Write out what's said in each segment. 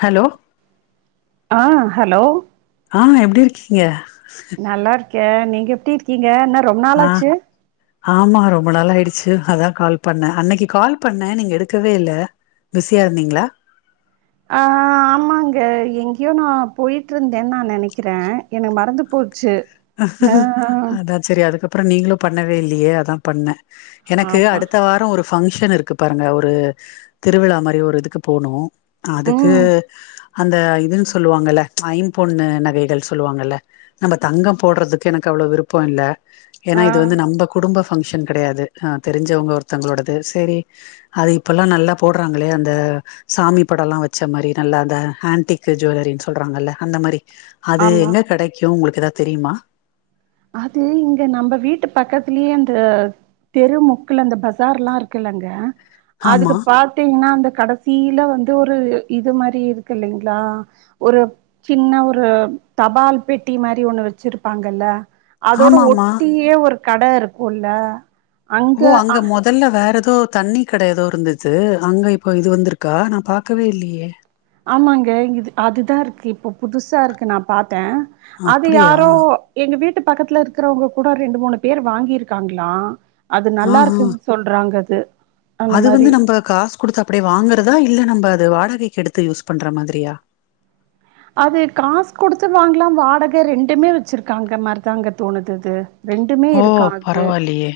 Hello ஆ hello ஆ எப்டி இருக்கீங்க நல்லா இருக்கே நீங்க எப்டி இருக்கீங்க என்ன ரொம்ப ஆ நாளாச்சி ஆமா ரொம்ப நாளா ஆயிடுச்சி அதான் கால் பண்ணே அன்னைக்கி கால் பண்ணே நீங்க எடுக்கவே இல்ல பிஸியா இருந்தீங்களா ஆ ஆமாங்க எங்கேயோ நா போய்ட்டுருந்தேன்னு நா நெனைக்கிறே எனக்கு மறந்து போச்சி அதா செரி அதுக்கப்றோ நீங்களு பண்ணவே இல்லயே அதா பண்ணே எனக்கு ஆமா அடுத்த வாரோ ஒரு ஃபங்க்ஷன் இருக்கு பாருங்க ஒரு திருவிழா மாரி ஒரு இதுக்கு போனு அதுக்கு ம் அந்த இதுன்னு சொல்லுவாங்கல்ல ஐம்பொண்ணு நகைகள் சொல்லுவாங்கல்ல நம்ம தங்கம் போடுறதுக்கு எனக்கு அவ்ளவு விருப்போ இல்ல ஏன்னா ஆ இது வந்து நம்ம குடும்ப ஃபங்க்ஷன் கிடையாது ஆ தெரிஞ்சவங்க ஒருத்தவங்களோடது சேரி அது இப்போல்லா நல்லா போடுறாங்களே அந்த சாமி படோ எல்லா வச்ச மாரி நல்லா அந்த ஆன்டிக் ஜுவலரின்னு சொல்றாங்கல்ல அந்த மாரி அது ஆமா எங்க கெடைக்கு உங்களுக்கு ஏதாது தெரியுமா அது இங்க நம்ம வீட்டு பக்கத்துலயே அந்த தெருமுக்குல அந்த பசார் எல்லா இருக்குல்லங்க அதுக்கு ஆமா பாத் தீங்கன்னா அந்த கடைசியில வந்து ஒரு இது மாரி இருக்கு இல்லீங்களா ஒரு சின்ன ஒரு தபால் பெட்டி மாரி ஒண்ணு வச்சிருப்பாங்கல்ல அதோட ஆமாமா ஒட்டியே ஒரு கடை இருக்குல்ல ஓ அங்க மொ தல்ல வேறு ஏதோ தண்ணி கடை எதோ இருந்தது அங்கே இப்போ இது வந்திருக்கா நா பாக்கவே இல்லையே ஆமாங்க இது அதுதா இருக்கு இப்ப புதுசா இருக்கு நா பாத்தே அது அப்டியா யாரோ எங்க வீட்டு பக்கத்துல இருக்கிறவங்க கூட ரெண்டு மூணு பேர் வாங்கியிருக்காங்களா அது நல்லா ஆஹா இருக்குன்னு சொல்கறாங்கது அது வந்து நம்ம காசு குடுத்து அப்டியே வாங்குறதா இல்ல நம்ம அது வாடகைக்கு எடுத்து யூஸ் பண்ற மாதிரியா அது காசு கொடுத்து வாங்கலாம் வாடகை ரெண்டுமே வச்சிருக்காங்க மாரிதாங்க தோணுதது ஓ பரவாயில்லயே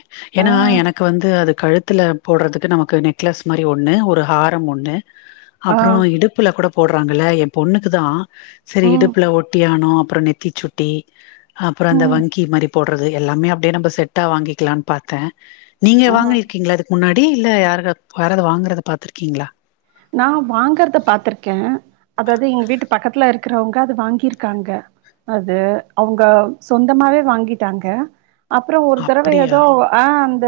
ஆ ஏன்னா எனக் கு வந்து அது கழுத்துல போடுறதுக்கு நமக்கு நெக்லஸ் மாரி ஒண்ணு ஒரு ஹாரம் ஒண்ணு ஆ அப்புறோ இடுப்புல கூட போடுறாங்கள எ பொண்ணுக்கு தா சரி ம் இடுப்புல ஒட்டியாணோ அப்புற நெத்தி சுட்டி அப்புற அந்த ம் வங்கி மாதிரி போடுறது எல்லாமே அப்டியே நம்ப செட்டா வாங்கிக்கலான்னு பாத்தே நீங்க ஆ. வாங்கி இருக்கீங்கள முன்னாடி இல்ல யார யாராவது வாங்கறத பாத்துருக்கீங்களா நா வாங்கறத பாத்திருக்கே அதாவது எங்க வீட்டு பக்கத்துல இருக்கிறவங்க அது வாங்கிருக்காங்க அது அவங்க சொந்தமாவே வாங்கிட்டாங்க அப்புறோ ஒரு தடவை அப்டியா ஏதோ ஆ அந்த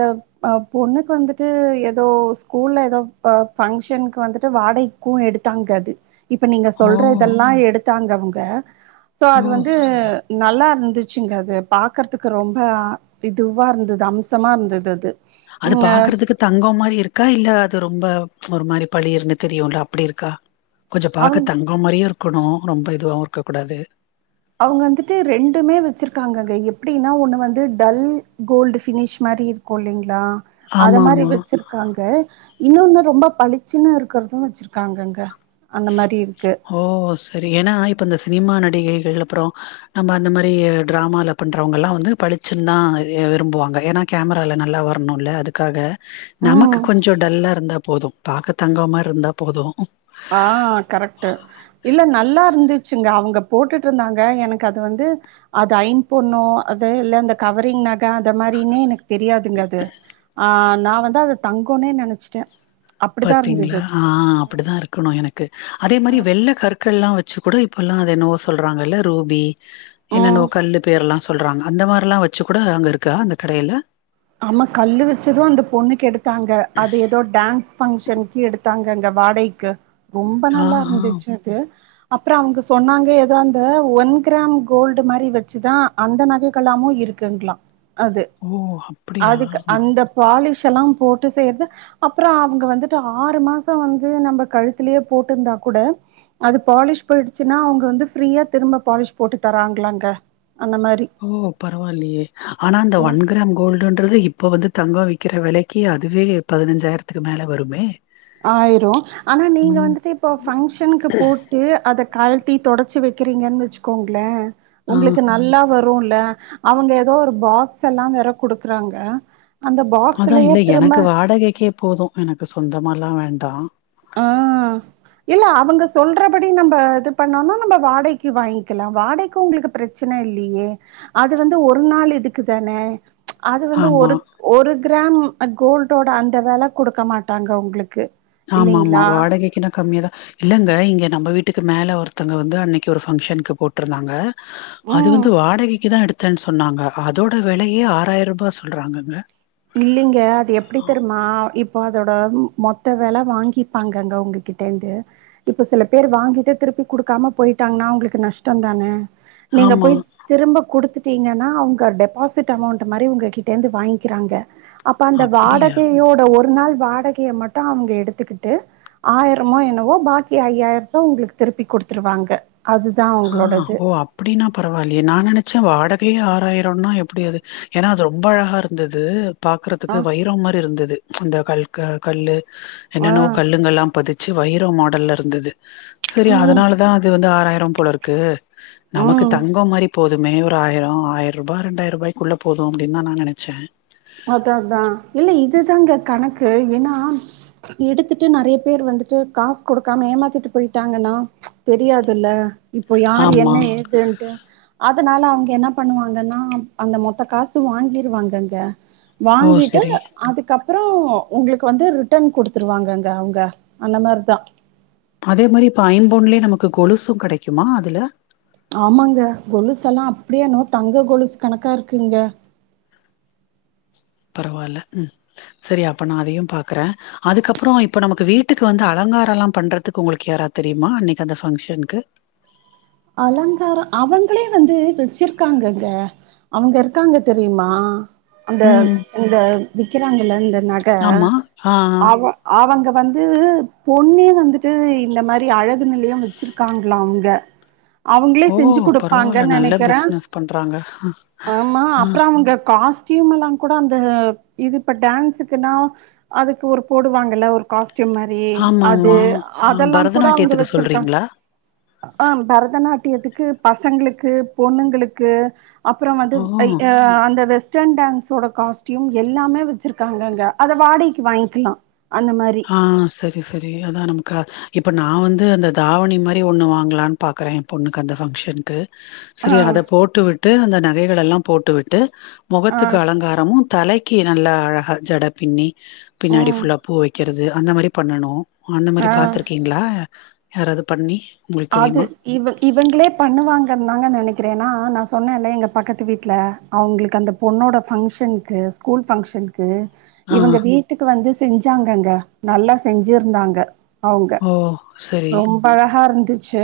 அ பொண்ணுக்கு வந்துட்டு ஏதோ ஸ்கூல்ல ஏதோ ப பங்க்ஷனு வந்துட்டு வாடகைக்கு எடுத்தாங்க அது இப்ப நீங்க ஓ சொல்ற இதெல்லா எடுத்தாங்க அவ்ங்க சோ அது ஓ வந்து சரி நல்லா இருந்துச்சுங்க அது பாக்கறதுக்கு ரொம்ப இதுவா இருந்தது அம்சமா இருந்தது அது அது ம் பாக்கறதுக்கு தங்கோ மாதிரி இருக்கா இல்ல அது ரொம்ப ஒரு மாரி பளீருன்னு தெரியுல்ல அப்டி இருக்கா கொஞ்சம் அவங்க பாக்க தங்க மாதிரியு இருக்கணு ரொம்ப இதுவாவு இருக்க கூடாது அவங்க வந்துட்டு ரெண்டுமே வச்சிருக்காங்கங்க எப்டின்னா ஒன்னு வந்து டல் கோல்டு பினிஷ் மாரி இரு கு இல்லிங்களா அத ஆமா மாரி ஆமா வச்சிருக் காங்க இன்னொன்னு ரொம்ப பளிச்சுன்னு இருக்கறதும் வச்சிருக்காங்கங்க அந்த மாரி இருக்கு ஓ சரி ஏன்னா இப்போ இந்த சினிமா நடிகைகள் அப்புறோ நம்ம அந்த மாரி டிராமால பண்றவங்க எல்லா வந்து பளிச்சுன்ன தா விரும்புவாங்க ஏன்னா கேமரால்ல நல்லா வரணுல்ல அதுக்காக நமக்கு ம். கொஞ்சோ டல்லா இருந்தா போது பாக்க தங்க மாரி இருந்தா போது ஆ கரெட்டு இல்ல நல்லா இருந்துச்சுங்க அவங்க போட்டுட்டு இருந்தாங்க எனக்கு அது வந்து அது ஐம் பொண்ணோ அது இல்ல அந்த கவரிங் நகை அந்த மாரினே எனக்கு தெரியாதுங்க அது ஆ நா வந்து அத தங்கனே நெனைச்சிட்டே பாத்தீங்களா ஆ அப்டிதா இருக்கணு எனக்கு அதே மாரி வெள்ள கற்கள் எல்லா வ ச்சு கூட இப்பெல்லா அது என்னவோ சொல்றாங்கல்ல ரூபி ம். என்னன்னோ கல்லு பேர்லா சொல்றாங்க அந்த மாரிலா வச்சு கூட அங்க இருக்கா அந்த கடைல ஆமா கல் வச்சது அந்த பொண்ணுக்கு எடுத்தாங்க அது எதோ டான்ஸ் ஃபங்க்ஷனுக்கு எடுத்தாங்க அங்க வாடகைக்கு ரொம்ப நல்லா ஆஹா! இருந்துச்சு அது அப்பறோ அவங்க சொன்னாங்க எதோ அந்த ஒன் கிராம் கோல்டு மாரி வச்சுதா அந்த நகைகளாமு இருக் க்குங்களா அது ஓ அப் அதுக்கு அந்த பாலிஷ் எல்லா போட்டு செய்யறது அப்பறோ அவங்க வந்துட்டு ஆறு மாசோ வந்து நம்ப கழுத்துலயே போட்டிருந்தா கூட அது பாலிஷ் போயிடுச்சுன்னா அவங்க வந்து ஃப்ரீயா திரும்ப பாலிஷ் போட்டு தராங்களாங்க அந்த மாரி ஓ பரவால்லியே ஆனா அந்த ஒன் கிராம் கோல்டுன்றது இப்போ வந்து தங்கொ விக்கிற வெலைக்கு அதுவே பதினஞ்சாயிரத்துக்கு மேல வருமே ஆயிரு ஆனா நீங்க ம். வந்துட்டு இப்போ ஃபங்க்ஷனுக்கு போட்டு அத கழட்டி தொடச்சு வைக்கிறீங்கன்னு வச்சுக்கோங்களே ஆ உங்களுக்கு நல்லா வருல்ல அவங்க எதோ ஒரு பாக்ஸ் எல்லா வேற குடுக்குறாங்க அந்த பாக் அதா இல்ல எனக்கு வாடகைக்கே போது எனக்கு சொந்தமால்லா வேண்டா ஆ இல்ல அவங்க சொல்றபடி நம்ப இது பண்ணோனா நம்ப வாடைக்கு வாங்கிக்கலா வாடைக்கு உங்களுக்கு பிரச் சன இல்லையே அது வந்து ஒரு நாள் இதுக்கு தானே அது வந்து ஆமா. ஒரு ஒரு கிராம் கோல்டோட அந்த வெல குடுக்க மாட்டாங்க உங்களுக்கு ஆமாமா இல்லைங்களா வாடகைக்குனா கம்மியாதா இல்லங்க இங்கே நம்ப வீட்டுக்கு மேலே ஒருத்தவங்க வந்து அன்னைக்கு ஒரு ஃபங்க்ஷனுக்கு போட்டுருந்தாங்க அது ம் வந்து வாடகைக்கு தா எடுத்தேன்னு சொன்னாங்க அதோட வெலையே ஆறாயிரூபா சொல்றாங்கங்க இல்லைங்க அது எப்டி தெருமா இப்போ அதோட மொத்த வெல வாங்கிப்பாங்கங்க உங்க கிட் டந்து இப்ப சில பேர் வாங்கிட்டு திருப்பி குடுக்காம போயிட்டாங்கன்னா அவங்களுக்கு நஷ்டந்தான நீங்க ஆமா. போய் திரும்ப குடுத்துட்டீங்கன்னா அவ்ங்க டெபாசிட் அமௌண்ட் மாரி உங்ககிட்டே இருந்து வாங் க்கிறாங்க அப்ப அந்த அப்படியா? வாடகையோட ஒரு நாள் வாடகைய மட்டு அவங்க எடுத்துக்குட்டு ஆயிரமோ என்னவோ பாக்கி ஐயாயிரத்த உங்களுக்கு திருப்பி குடுத்துருவாங்க அதுதா ஆ ஓ அப் பிடின்னா பரவால்லியே நா நெனைச்ச வாடகையே ஆறாயிரொன்னா எப்டி அது ஏனா அது ரொம்ப அழகா இருந்தது அ, பாக்குறதுக்கு வைரோம் மாரி இருந்தது அந்த கல் க கல்லு ஆ, என்னென்னவோ கல்லுங்கெல்லா பதிச் ச்சி வைரம் மாடல்ல இருந்தது சரி ம், அதனால தா அது வந்து ஆறாயிரம் போலருக்கு நமக்கு ம். தங்கோ மாரி போதுமே ஒரு ஆயிரொ ஆயிரூபா ரெண்டாயிரூபாய்க்குள்ள போது அப்டின்தா நா நெனச்ச அதா அதா இல்ல இதுதாங்க கணக்கு ஏனா எடுத்துட்டு நெறைய பேர் வந்துட்டு காசு குடுக்காம ஏமாத்திட்டு போயிட்டாங்கன்னா தெரியாதுல்ல இப்போ யாரு ஆமா என்ன ஏதுன்ட்டு அதனால அவங்க என்ன பண்ணுவாங்கன்னா அந்த மொத்த காசு வாங்கிருவாங்கங்க ஓ வாங்கிட்டு சரி அதுக்கப்புறோ உங்களுக்கு வந்து ரிட்டன் குடுத்துடுவாங்கங்க அவங்க அந்த மாரிதா அதே மாரி இப்ப ஐம்பொன்லையு நமக்கு கொலுசு கெடைக்குமா அதுல ஆமாங்க கொலுசெல்லா அப்டியே எனமோ தங்க கொலுசு கணக்கா இருக்குங்க பரவால்ல ம் சரி அப்ப நா அதையு பாக்குற அதுக்கப்பறோ இப்ப நமக்கு வீட்டுக்கு வந்து அலங்காரொல்லா பண்றதுக்கு உங்களுக்கு யாராவ்த் தெரியுமா அன்னைக்கு அந்த ஃபங்க்ஷனுக்கு அலங்கார அவங்ளே வந்து வச்சிருக்காங்கங்க அவங்க இருக்காங்க தெரியுமா அந்த ம். அங்க விக்கிறாங்கல அந்த நக ஆமா. ஆ, ஆ. அவ ஆவங்க வந்து பொண்ணே வந்துட்டு இந்த மாரி அழகு நிலையம் வச்சிருக்காங்ளா அவங்க அவங்களே ஓ! பரவால்ல. செஞ்சிக்குடுப்பாங்கன் நல்ல நெனைக்கிறே பிசினஸ் பண்றாங்க. ஆமா ஆ, அப்றோ அவங்க காசு டீமெல்லா கூட அந்த இது இப்ப டான்ஸுக்குனா அதுக்கு ஒரு போடுவாங்கல ஒரு காஸ்டியூம் மாரி அது ஆமாமா. ஆ அதெல்லா கூட அவங்க பரதநாட்டியத்துக்கு வச்சிருக்கா சொல்றீங்களா? ஆ பரதநாட்டியத்துக்கு பசங்களுக்கு பொண்ணுங்களுக்கு அப்றோ வந்து ஓ! அய் ஆ அந்த வெஸ் டர்ன் டான்ஸோட காஸ்டியூம் எல்லாமே வெச்சிருக்காங்கங்க அத வாடகைக்கு வாய்ங்க்கலா அந்த மாறி ஆ சரி சரி அதா நமக்கு இப்பொ நா வந்து அந்த தாவணி மாறி ஒண்ணு வாங்கலான் பாக்குறே ஏ பொண்ணுக்கந்த ஃபங்க்ஷனுக்கு ஆ செரி அத போட்டுவிட்டு அந்த நகைகளெல்லா போட்டு விட்டு ஆ மொகத்துக்கு அலங்காரமு தலைக்கி நல்லா அழகா ஜடப்பின்னி பின்னாடி ம் ஃபுல்லா பூ வைக்கிறது அந்த மாரி பண்ணணு ஓ அந்ந மாரி ஆ பாத்துருக்கீங்ளா யாராவது பண்ணி உங்களுக்கு ஆது தெரியுமா இவ இவங்களே பண்ணுவாங்கன் தாங்க நெனைக்கிறே ஏனா நா சொன்னேல எங்க பக்கத்து வீட்ல அவங்ளுக்கு அந்த பொண்ணோட ஃபங்க்ஷன்க்கு ஸ்கூல் ஃபங்க்ஷன் கு ஆ இவங்க வீட்டுக்கு வந்து செஞ்சாங்கங்க நல்லா செஞ்சிருந்தாங்க அவங்க ஓ சரி ரொம்பழகா இருந்துச்சு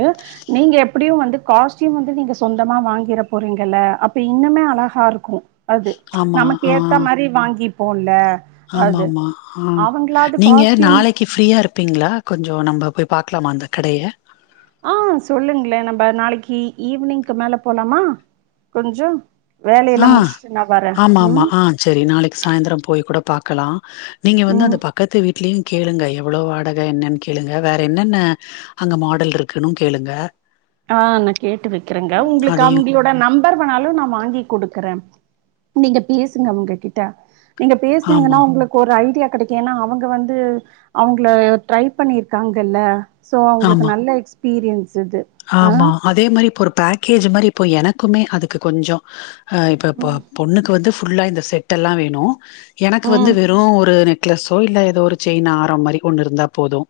நீங்க எப்டியு வந்து காஸ்டியூம் வந்து நீங்க சொந்தமா வாங்கிற போறீங்கல அப்ப இன்னுமே அழகாருக்கு அது ஆமா நமக்கு ஆ ஏத்த மாரி வாங்கிப்போல்ல அது ஆமாமா ஆ அவங்களாது நீங்க காஸ்ட்யூம் நாளைக் கி ஃப்ரீயா இருப்பீங்ளா கொஞ்சோ நம்ப போய் பாக்லாமா அந்த கடைய ஆஹ் சொல்லுங்ளே நம்ப நாளைக்கி ஈவினிங்க்கு மேல போலாமா கொஞ்சோ வேலையெல்லா முடிச்ட்டு நா வரே உம் செரி நாளைக்கு சாய்ந்தரோ போய் கூட பாக்கலா நீங்க வந்து அந்த ம் பக் கத்து வீட்லயு கேளுங்க எவ்வளோ வாடக என்னன் கேளுங்க வேற என்னென்ன அங்க மாடல் இருக்குனு கேளுங்க ஆ நா கேட்டு வக்கிறங்க உங்களுக்கு அதையு அவங்களோட் ட நம்பர் வேணாலு நா வாங்கி குடுக்குறே நீங்க பேசுங்க அவங்ககிட்ட நீங்க பேசுனீங்கனா ஆமா உங்களுக் ஒரு ஐடியா கெடைக்கு ஏனா அவங்க வந்து அவங்கள ட்ரை பண்ணிருக்காங்கல சோ அவங்களுக்கு ஆமா நல்ல எக்ஸ்பீரியன்ஸ் இது ஆ ஆமா அதே மாறி இப்ப ஒரு பேக்கேஜி மாறி இப்போ எனக்குமே அதுக்கு கொஞ்சோ ஆ இப்பப்போ ம் பொண்ணுக்கு வந்து ஃபுல்லா இந்த செட்டெல்லா வேணு எனக்கு வந்து ம் வெறு ஒரு நெக் க்லெஸோ இல்ல ஏதோ ஒரு செயின் ஆரோ மாரி ஒண்ணிருந்தா போது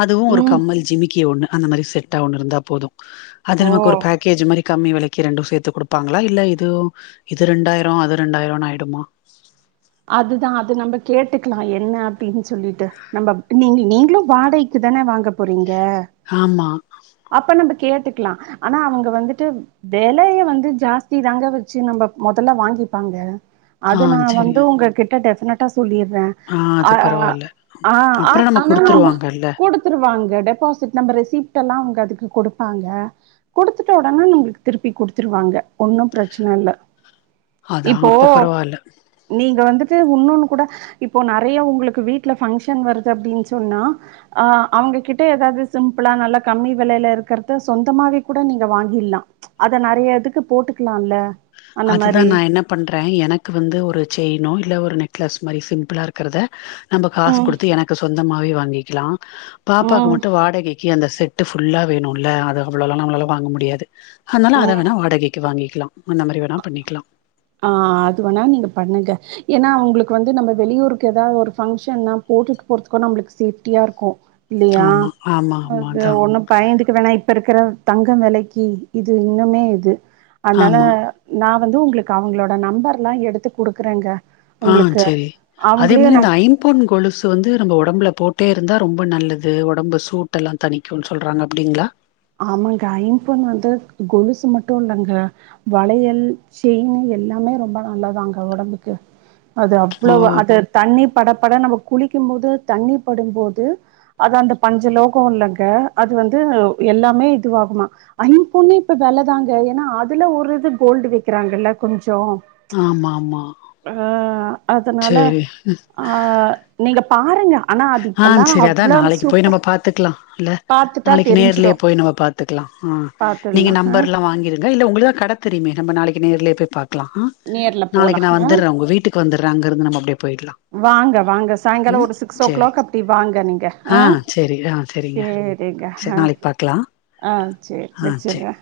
அதுவு ஒரு ம் கம்மல் ஜிமிக்கி ஒண்ணு அந்த மாறி செட்டா ஒன்னு இருந்தா போது அது ஓ நமக்கு ஒரு பேக்கேஜு மாறி கம்மி வெலைக்கி ரெண்டு சேத்து குடுப்பாங்ளா இல்ல இது இது ரெண்டாயிரோ அது ரெண்டாயிரோனு ஆயிடுமா அதுதா அது நம்ப கேட்டுக்கலா என்ன அப்டின் சொல்லிட்டு நம்பப் நீங்கி நீங்களு வாடகைக்கு தான வாங்கப் போறீங்க ஆமா அப்ப நம்ப கேட்டுக்குலா ஆனா அவங்க வந்துட்டு வெலைய வந்து ஜாஸ்தி தாங்க வச்சி நம்ப மொதல வாங்கிப்பாங்க அத ஆ நா செரி வந்து உங்க கிட்ட டெஃபினட்டா சொல்லிட்றே ஆ அ அது பரவால்ல ஆ ஆ அப்புறோ நம்ம ஆனா அந்த குடுத்துருவாங்கல்ல குடுத் துருவாங்க டெபாசிட் நம்ம ரெசிப்ட்லா அவங்க அதுக்கு கொடுப்பாங்க குடுத்துட்டு உடன நம்முளுக்கு திருப்பி குடுத்துருவாங்க ஒன்னு பிரச்சன இல்ல அதா இப்போ அப்ப பரவாயில்ல நீங்க வந்துட்டு உன்னொன்னு கூட இப்போ நெறைய உங்குளுக்கு வீட்ல ஃப்ங்க்ஷன் வருது அப்டின் சொன்னா அ அவங்ககிட்ட எதாவது சிம்பிளா நல்லா கம்மி விலையில இருக்கறத சொந்தமாவே கூட நீங்க வாங்கிலா அத நெறைய இதுக்கு போட்டுக்கலால்ல அதுதா நா என்னப் பண்றே எனக்கு வந்து ஒரு செயினோ இல்ல ஒரு நெக்லஸ் மாறி சிம்பிளா இருக்கறத நம்ப காசு ம் குடுத்து எனக்கு சொந்தமாவே வாங்கிக்கலா பாப்பாக்கு ம் மட்டும் வாடகை க்கி அந்த செட்டு ஃபுல்லா வேணுல்ல அத அவ்ளோல்லா நம்மளால வாங்க முடியாது அதனால அத ம் வேணா வாடகைக்கு வாங்கிக்கலா அந்த மாரி வேணா பண்ணிக்கலா ஆ அது வேணா நீங்க பண்ணுங்க ஏன்னா அவங்களுக்கு வந்து நம்ம வெளியூருக்கு எதாவது ஒரு பங்க்ஷன் போட்டுட்டு போறதுக்கு நம்மளுக்கு சேஃப்டியா இருக்கு இல்லையா ஆமா ஆமா ஆமா அது அதான் ஒண்ணுப் பயந்துக்கு வேணா இப்ப இருக்கிற தங்க வெலைக்கி இது இன்னுமே இது அனால ஆமா நா வந்து உங்குளுக்கு அவங்களோட நம்பர்ல்லா எடுத்து குடுக்குறேங்க ஆ உங்களுக்கு செரி அதே அவங்களே மாறி நா அந்த ஐம் பொன் கொலுசு வந்து நம்ம உடம்புல போட்டே இருந்தா ரொம்ப நல்லது உடம்பு சூட்டெல்லா தனிக்கும்ன் சொல்றாங்க அப்டிங்ளா ஆமாங்க ஐம்பொன் வந்து கொலுசு மட்டு இல்லங்க வளையல் செயின் எல்லாமே ரொம்ப நல்லதாங்க உடம்புக்கு அது ஓ அவ்ளோவ அது தண்ணி பட பட நம்ம குளிக்கும் போது தண்ணி படும்போது அது அந்த பஞ்ச லோகம் இல்லங்க அது வந்து எல்லாமே இதுவாகுமா ஐம் பொண்ணே இப்ப இப்ப வெலதாங்க ஏன்னா அதுல ஒரு இது கோல்டு வெக்கிறாங்கல்ல கொஞ்சோ ஆமா ஆமா ஆ அதனால சரி ஆ நீங்க பாருங்க ஆனா அது ஆ இப்பல்லா செரி அதா அவ்ளோ நாளைக்கு போய் சூப்பர் நம்ம பாத்துக்கலா இல்ல பாத்துட்டா நாளைக்கு நேர்லே தெரிஞ்சிரு போய் நம்ம பாத்துக்லா ஆ நீங்க பாத்துடலா நம்பர்ல்லா வாங்கிரு இங்க இல்ல உங்குளுக்கு தா கடைத் தெரியுமே நம்ப நாளைக்கு நேர்லே போய் பாக்கலா நேர்ல போலா நாளைக்கு நா ஆ வந்துற உங்க வீட்டுக்கு வந்துற அங்க இருந்து நம்ம அப்டியே போயிட்லா வாங்க வாங்க சாயங்காலம் ஒரு சிக்ஸ் ஓ கிளாக் அப்டி வாங்க நீங்க ஆ சரி ஆ சரிங்க செரிக்கா சரி அ நாளைக்கு பாக்கலா ஆ செரி ஆ சரி வெச்சுறே